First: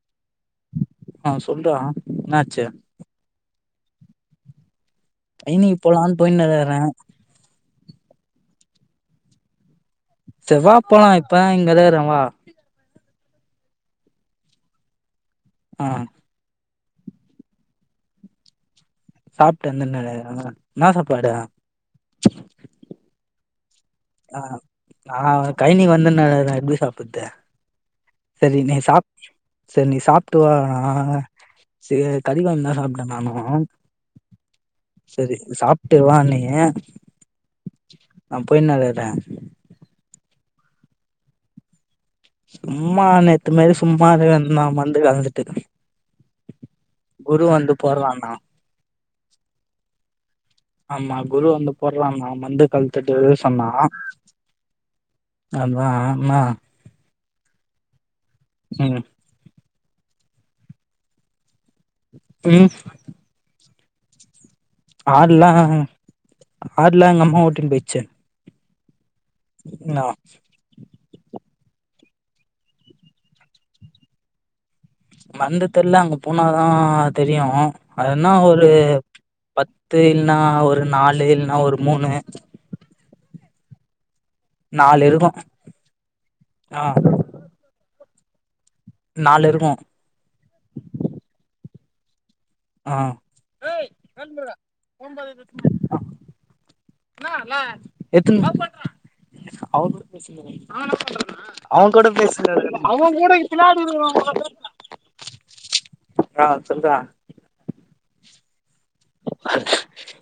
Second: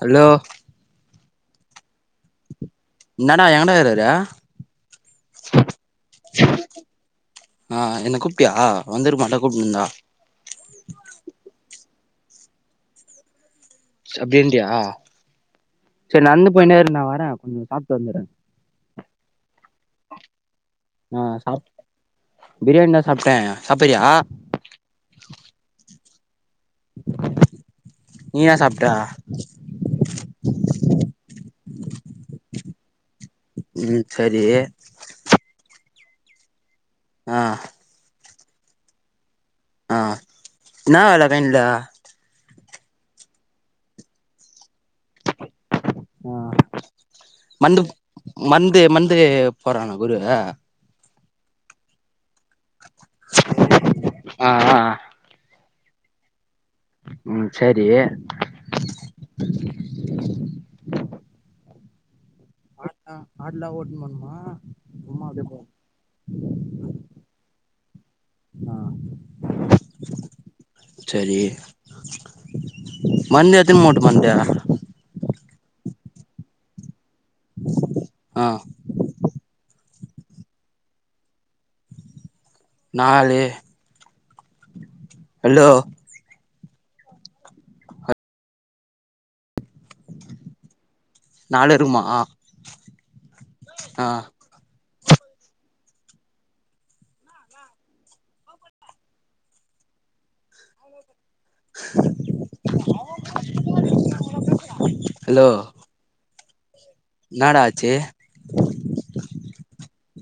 hello ஆ சொல்றா என்னச்சு என்னடா எங்கடா கேக்றறு ஐனிங் போலான்னு போயினு இருக்கிற ஆ என்ன கூப்டாய வந்தருமால்லை கூப்பிடட்டுந்தா செவ்வ போலா இப்ப இங்கதாகுறே வா அப்டீன்றைய ஆ சரி நான்ந்து போநேரு நான் வரே கொஞ்சம் சாப்பிட்டு வந்துடுரன் சாப்ட்டு வந்துன்னுருக்குறே என்னா ஆ சாப்பாடு சாப் பிரியாணி தா சாப்பிட்டே ஆ ஆ கை நீக்கு வந்தன்ன எடுடி சாப்பதறது என்ன சரி நீ சாப்ட்ட சாப் சரி நீ சாப்பிட்டுவ ச கறிவாங்கி நானும் ம் சரி சரி சாப்ட்டு வா நீ ஆ நான் போய்னுருக்கே ஆ நான் [inaudible] சும்மா நேத்து மாதிரி சும்மாந்த வந்து கலந்துட்டு ஆ குரு வந்து மந்து போட்றான்னா மந்து மந்து போறான குரு ஆமா குரு வந்து போடலான்னா மந்து கழுத்துட்டு சொன்னா ஆ ஆதா ஆதா ம் சரி ம் ம் ஆடலாம் ஆடலாம் ஓட்ட பண்ணுமா ஆடெலாம் ஆடெலாம் எங்க அம்மா ஓடிட்ன்டு போயிடுச்சு ஆ நா மந் எத்தின் மோட் மந்தே மந்து தெர்ல அங்கு போனாதா தெர்யு அதுனா ஆ ஒரு பத் து இல்ன்னா ஒரு நாலு இல்ன்னா ஒரு மூணு நாலு நாலு இருக்கு ஹலோ ஆ நாலு இருக்கு அலருமா ஆ எத்துன் எதா ஒரு [unintelligible] அவ கூட பேசுல இவ்ரு அ ன்னாடா ஆச்சு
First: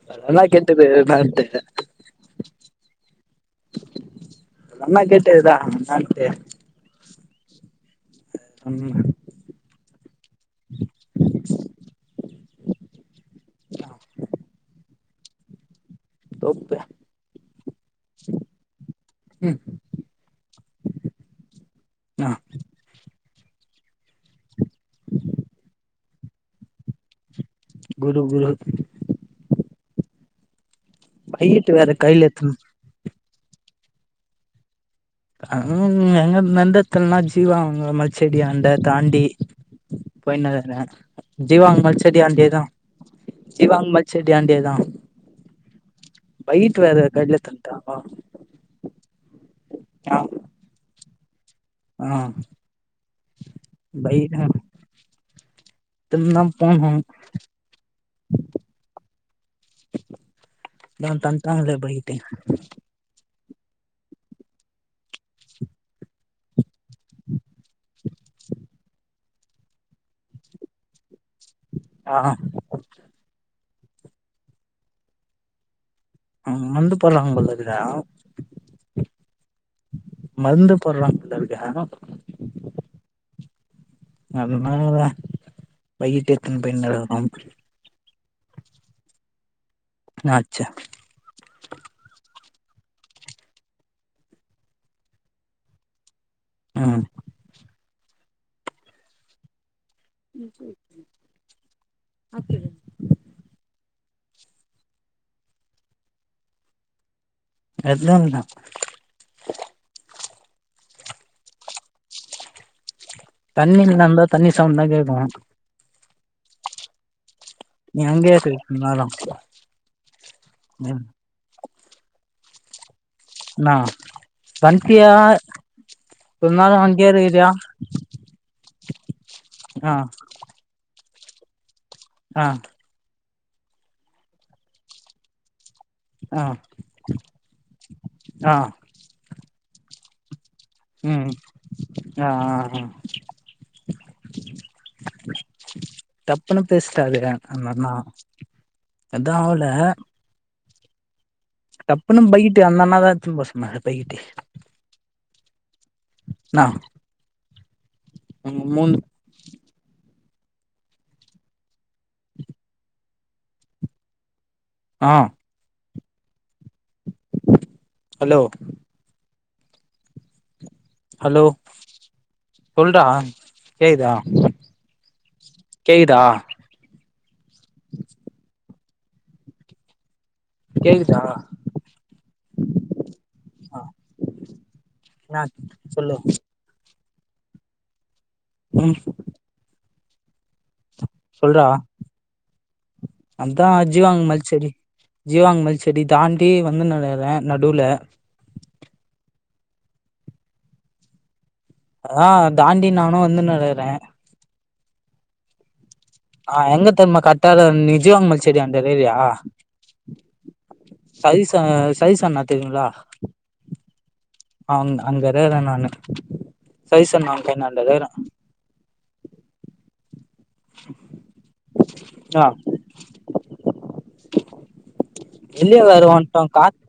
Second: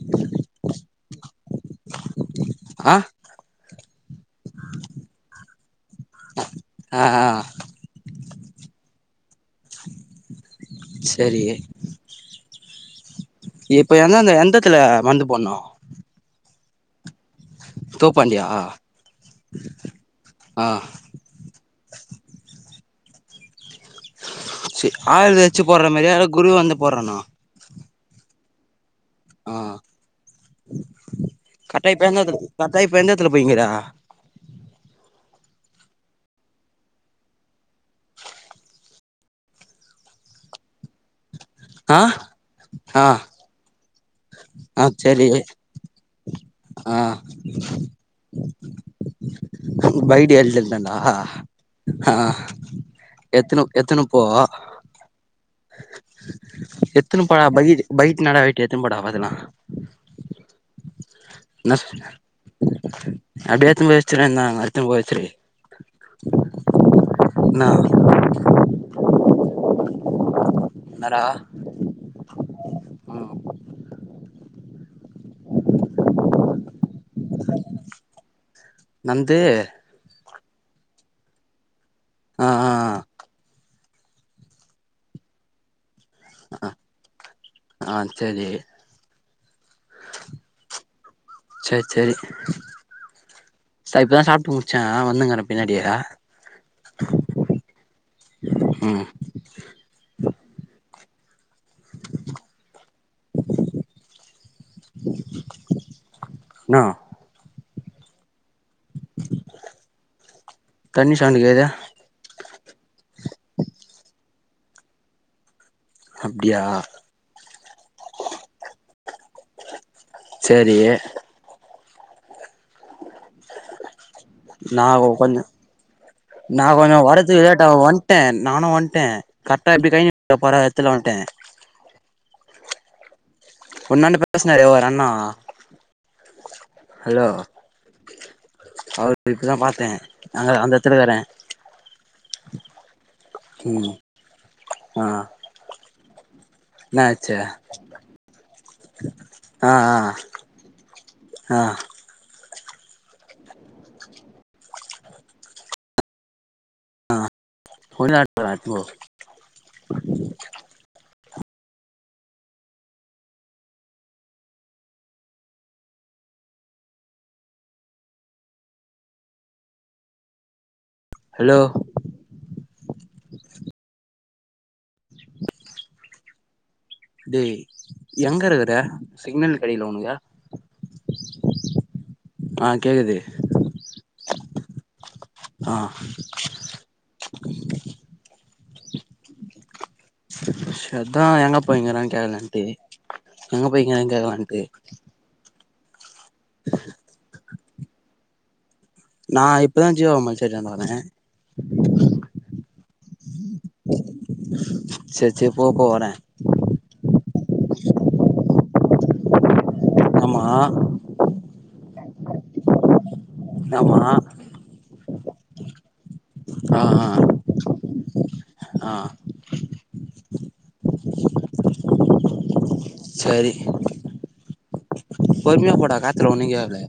வர்தானா கேட்டது நான்ட்டு ஆ அந் அண்ணா கேட்டதுதா அண்ணான்ட்டு ஆ ஆ அம்மு செரி பொண்னோ தோப்பே தோப் ஆண்ட்யா ம் அ நா சி ஆயில் வெச்சு போற்ற மேர்யா யரோ குரு வந்து போற்றனா குரு குரு அ பையிட்டு கட்டா வேற இப்ப கையில எங்கக்குது எத்துனு கர்ட்டா இப்ப எங்க த்துல பொய்ங்கறா அவ் எங்க நந்தத்துல்னா ஜீவா அவுங்க மல்ச்செடியாண்ட தாண்டி போய்னகுற்ற ஜீவா அங் ஆ மல்ச்சடி ஆன்டே தா ஆ ஜீவா அங் மல் செடி ஆன்டே தா ஆ செரி பைட் ஆ வேற கைலேத்தன்ட்ட வா உர் பைடு எல் இல்லன்னா அ எத்துனு எத்துனுபோ எத்துன்தா போனோ எத்துனு பொழா பைஜ் பைட் நல்லா வெய்ட் எத்துன் போடா பாதுல்லா [inaudible] [inaudible] தன்ட்டாங்களே பையிட்டு அப்டே எத்துன் போய் வச்சுற்றே தா அர்த்துன் போ வெச்சுரு ன்னா [inaudible] ன்னரா ஆ ம் மந்து பொலா பொல்லக்கு டா நந்து மர்ந்து போட்றாங் புலர்க் ஏஹு அ அ ஆ அதனாலாதா பைகிட்டு எத்துன் போய்னுருக்குறோ சேலி என்னாச்சு சே சேரி தா இப்பதா சாப்ட்டு முட்ச்ச வந்துங்கற பின்னாடியே அ ம் [unintelligible] ந எக்ஸாமுனா தண்ணி சௌன்ட் கேக்தா தண்ணில நடந்தா தண்ணி சவுண்டு தா கேக்கு அப்டியா நீ அங்கய இரு வாரொ சேரி ன்ன நா கொஞ்ச நா கொஞ்ச வரத்துக்கு லேட்டாவு வந்ட்டேன் நானு வந்ட்டேன் கரெக்டா எப்டி கை நீட் பொற எத்துல வந்ட்டேன் அ ஒன்னாண்ட பேசுனாரே ஒரு அண்ணா ஹலோ அவர் ட இப்ப தா பாத்தே அங்க அந்த எடத்துலக்கறே ம் ஆ ஆ ம் ஆ டப்புன்னு என்ன பேசிடாதே ஆச்சு அந்த அண்ணா அதா ஆவுல ஆ ஆ டப்புனு பைட்டு அந்தண்ணாதா எடுத்துடு போக சொன்னாங்க பையிட்டு ந ஆ மூஞ் [unintelligible] ஆ ஹல்லோ ஹலோ சொல்டா கேகுதா கேகுதா டேய் எங்க இருக்குற சிக்னல் கெடிக்குல ஒணுக்கு கேக்குதா ஆ கேக்குது அ ன்ன ஆ சொல்லு ம் சர்தா எங்க சொல்றா போயருங்கறே கேக்றகான்டி எங்க அதா போயிக்கீங்க ஜீவாங்க கேக்கலான்ட்டு மல்ச்செடி ஜீவாங்க மல்ச்செடி தாண்டி வந்துனுருக்குறே நடூல நா இப்பதா ஜீவாவ [unintelligible] அங்க வரே ஆ தாண்டி நானு வந்துனுருக்குறே ச்சரி சரி போப்போ வரே ஆ எங்க தெரிமா கட்டார விஜயோ [unintelligible] சேரி அந்த வீதியா ஆமா சதீஸ் சதீஸ் அண்ணா தெரியுல ஆமா அங்கருக்குறே நானு ஆ ஆ சதீஸ் அண்ணா பைணான்டருக்குறே ஆ அ சரி பொருமியா வெளிய போடா வேற காத்துல ஒன்னு வந்ட்டோம் காத் கேக்கல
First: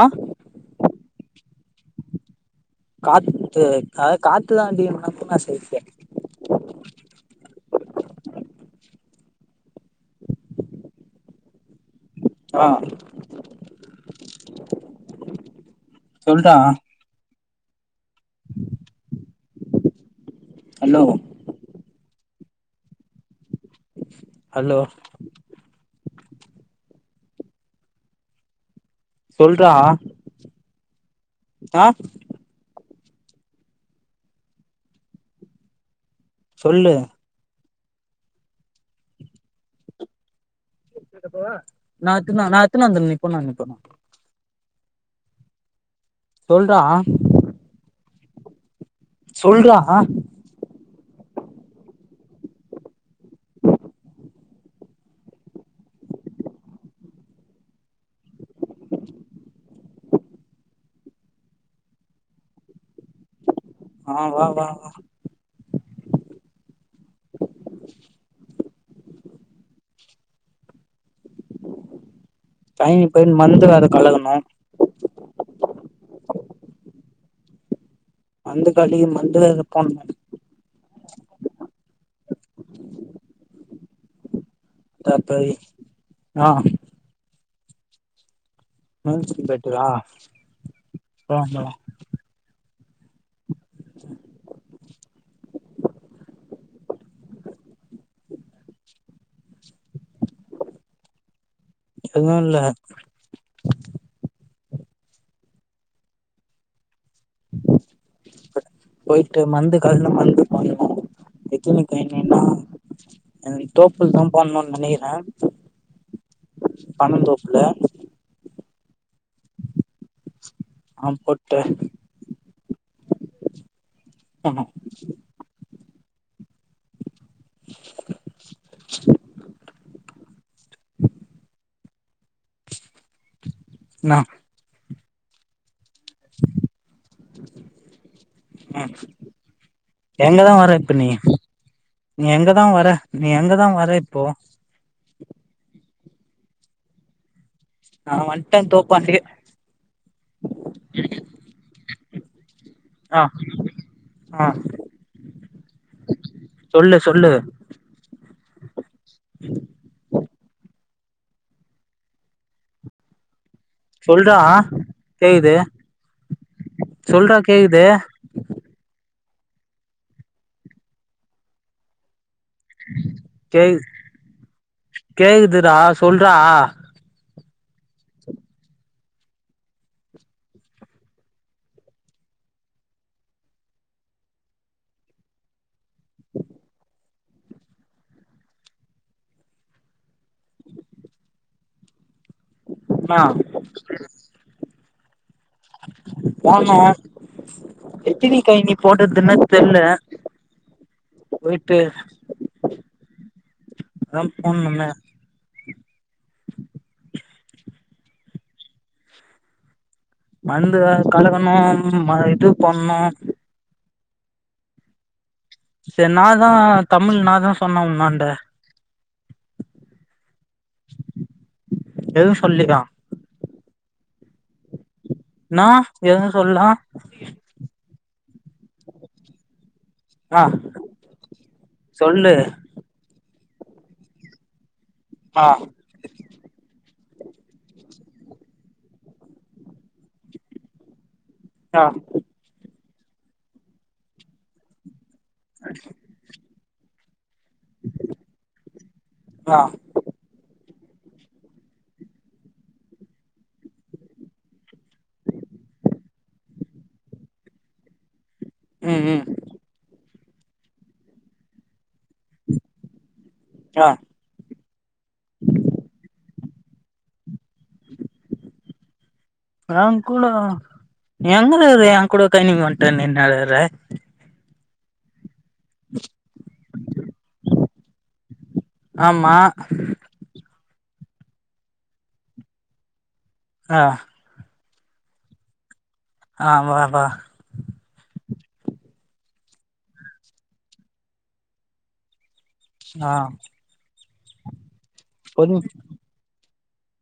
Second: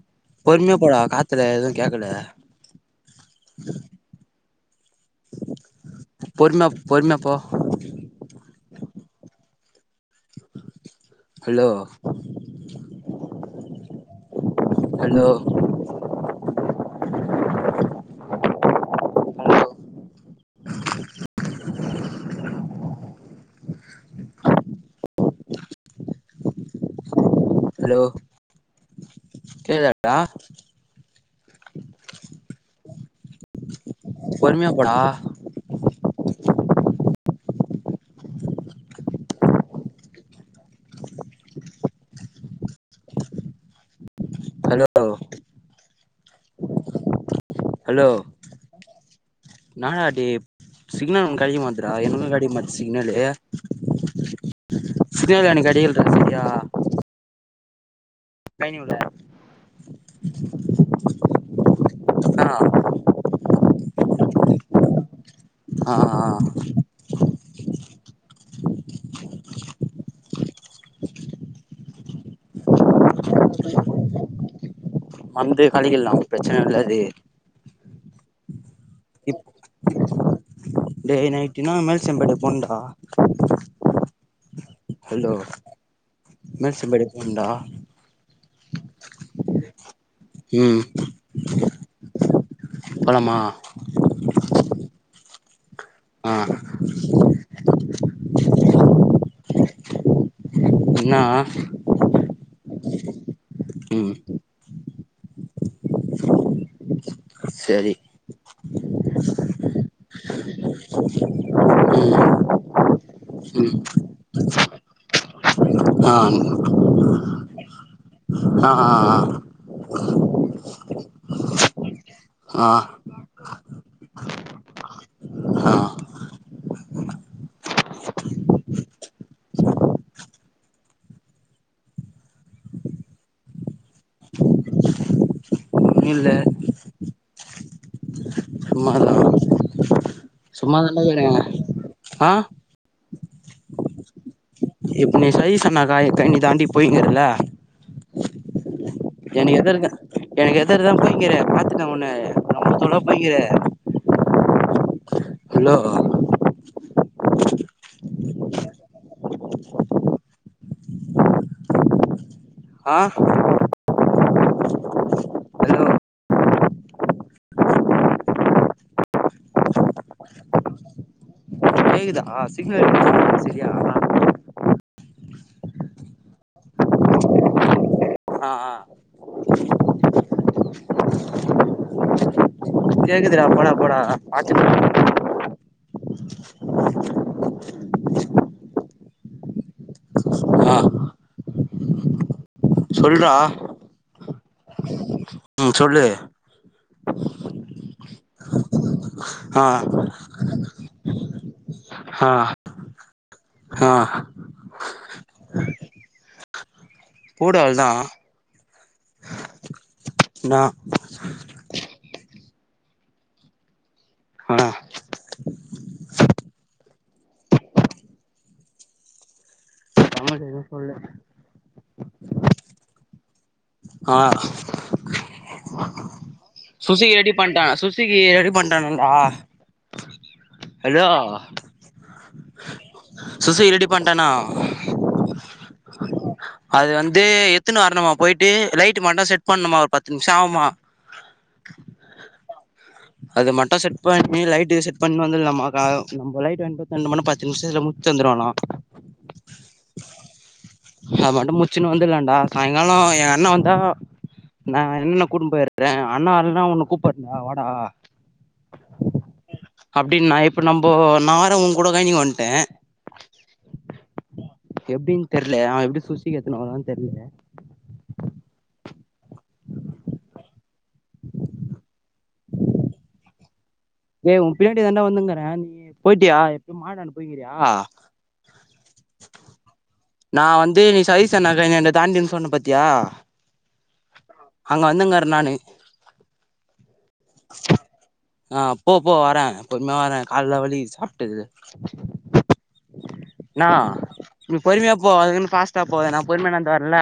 ஆ பொருமியா போடா காத்துல எது கேக்கல காதுகுத்து காத்துதா அதிகமா பொறுமயா பொறுமய போ ஹலோ ஆ ஹலோ சொல்றா ஹலோ ஹலோ ஹலோ சொல்றா கேக்குதாடா ஆ பொறுமயா போடா சொல்லு கேட்டப்போ நா எத்துனு நா எத்துனு வந்துற நீ போ நா [unintelligible] [unintelligible] சொல்றா ஹலோ சொல்றா நானாடி சிக்னல் கடக்க மாட்துரா என்னக்கு கடக்க மாட்டுது சிக்னலு சிக்னல் எனக்கு கடைக்கல்டா சரியா டைம்முகுள்ள ஆ ஆ வா வா வா ஆ ஆ ஆ டைம்கு போய்ட்டு மருந்து வேற கலக்கணு வந்து கலக்கிட்லா பிரச்சன இல்ல அது வந்து கலக்கி மண்டே இப் அது பண்ணு டே நைட்டுனா மேல் செம்படுக்கு போணுடா ஹலோ போட்ணு ஆ மேல் செம்பேடுக்கு போனுடா மேல் செம்பேடுக்கா ம் போலாமா ஆ இன்னா எதுவும் [inaudible] ம் சரி போயிட்டு மந்து கல்ந்து மந்து பண்ணு பிக்கினிக்கு ம் என்னனா இன்னைக்கு ம் தோப்புல தா பண்ணோன்னு நெனைக்கிறே ஆ உள்ள ஆ ஆ ஆ ஆ போட்டே ஆ ஆ அமா ஆ இன்னா இல்ல [inaudible] பண்லாடா எங்கதா வர இப்ப நீ நீ ஆ எங்கதா வர நீ எங்கதா வர இப்போ இப்ப நீ சரி சொன்னாகா இத நீ தாண்டி போய்னுகுறல நா வந்டே தோ எனக்கு எதிர்க எனக்கு எதிர்கதா போயிகிற பாத்துட்ட உண்ண சம்பத்தோட ஆ போய்கிற ஆ ஹலோ சொல்லு சொல்லு ஆ சொல்றா கேக்குது ஹலோ சொல்றா கேக்குது கேக்குதா சிக்னல் [inaudible] கே சரியா கேக்குதுடா சொல்றா ஆ ஆ கேக்குதுடா போடா போடா பாத்துனு [inaudible] [unintelligible] ஆ ஆ சொல்றா ம் சொல்லு எத்துவி காய நீ போட்டதுன்னு ஆ தெர்ல ட்டு ஆ ஆ ரம் போன் பண்ண போடு அவ்ள்தா மர்ந்து கலகணு ம இது பண்ணு ஆ செர் நாதா தமிழ் நாதா சொன்ன உன்னாண்ட வேற எது சொல்ல எதுவு சொல்லியா ஆ ஆ எத சுசிகி ரெடி பண்ட சுசிகி ரெடி பண்டானாடா ரா சொல்லு சுசுகி ரெடி பண்ட்டானா ஆ அது வந்து எத்துனு வரணுமா போயிட்டு லைட்டு மட்டு செட் பண்ணுமா ஒரு பத்து நிமிஷ ஆவ்மா ஆ அது மட்டு செட் பண்ணி லைடு செட் பண்ணுன் வந்துல்லாமா க நம்ப லைட்டு வாய்ன்டு [unintelligible] ஞ்சு நிம்ஷதுல முச்சு வந்துருவானா ஆ அத மட்டு முச்சின்னு வந்துலான்டா சாய்ங்கால எ அண்ண வந்தா நா என்னென்ன கூட்னு போய்ட்ற அண்ணா இன்னா உண்ணு கூப்புறாண்டா வடா உம் உம் அப்டின் நா இப்ப நம்போ நார உங்க கூட கலிஞ்சினு வந்ட ஆ எப்டின் தெர்ல அவ எப்டி சுசுகி எத்துனு வரானானு தெர்ல ஏங் கூட எங்கற அ கூட கைனிங்க வட்டன் நிநானர ஏய் உன் பின்னாடி தாண்டா வந்துங்கற நீ போய்டியா எப்டி மாடான்ட போய்கிறியா ஆம்மா நா வந்து நீ சதீஷன்னா கடையாண்ட தாண்டின் சொன்ன பத்தியா ஆ அங்க வந்தின்ங்கர நானு ஆ அங்கவாடா அங்கவாடா ஆ போ போ வர பொறுமைய வர கால்லா வலிகுது சாப்ட்டது ஆ நா நீ பொறுமையா போ அதுக்குன்னு பொறு ஃபாஸ்டா போவேனா நா பொறுமையா நடந் தெர்ல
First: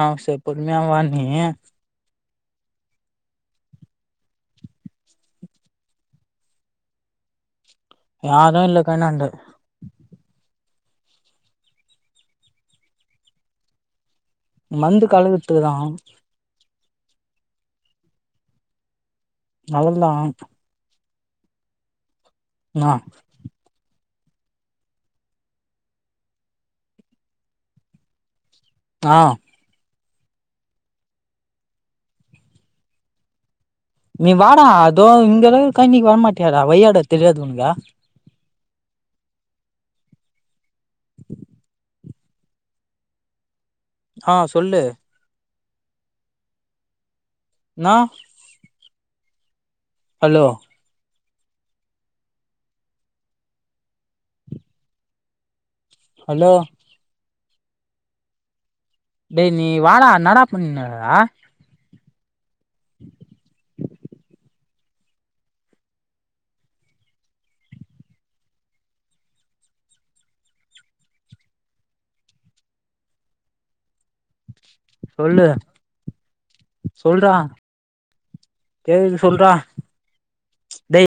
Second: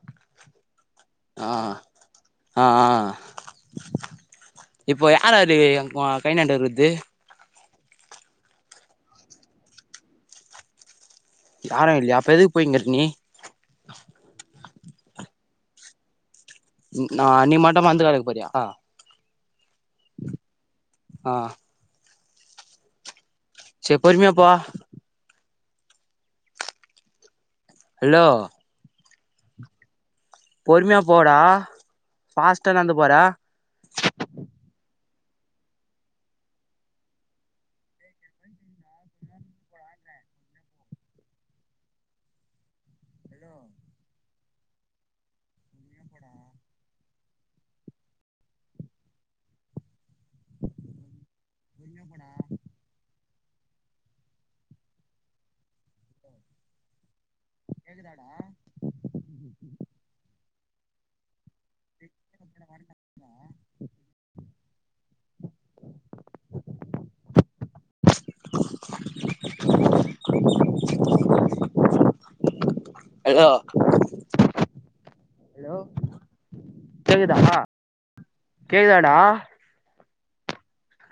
ஆ ச பொறுமையா வா நீ ஆ ஆ ஆ இப்போ யாராறு ஓ கைநாண்ட இருக்கற்து யாரு இல்ல கைநாண்ட யாரு இல்லையா அப்ப எதுக்கு போயின்கற நீ மந்து கலக்குத்துகு தா நா நீ மட்டு மந்து கலக்க போறியா அவ்வள் தா ஆ ன்னா செர் பொறுமையா போ ஹல்லோ ஆ பொறுமையா போடா பாஸ்டா நடந்து போற நீ வாடா இதோ இங்க தாருக் கழனிக்கு வரமாட்டியாடா வய்யாடா தெரியாது ஒனுக்கு ஆ சொல்லு நா ஹலோ ஹலோ கேக்குதாடா டேய் நீ வாடா என்னாடா பண்ணுகுற எலோ சொல்லு சொல்டா கேக்குதா கேக்குதாடா கேக்குது சொல்டா டேய்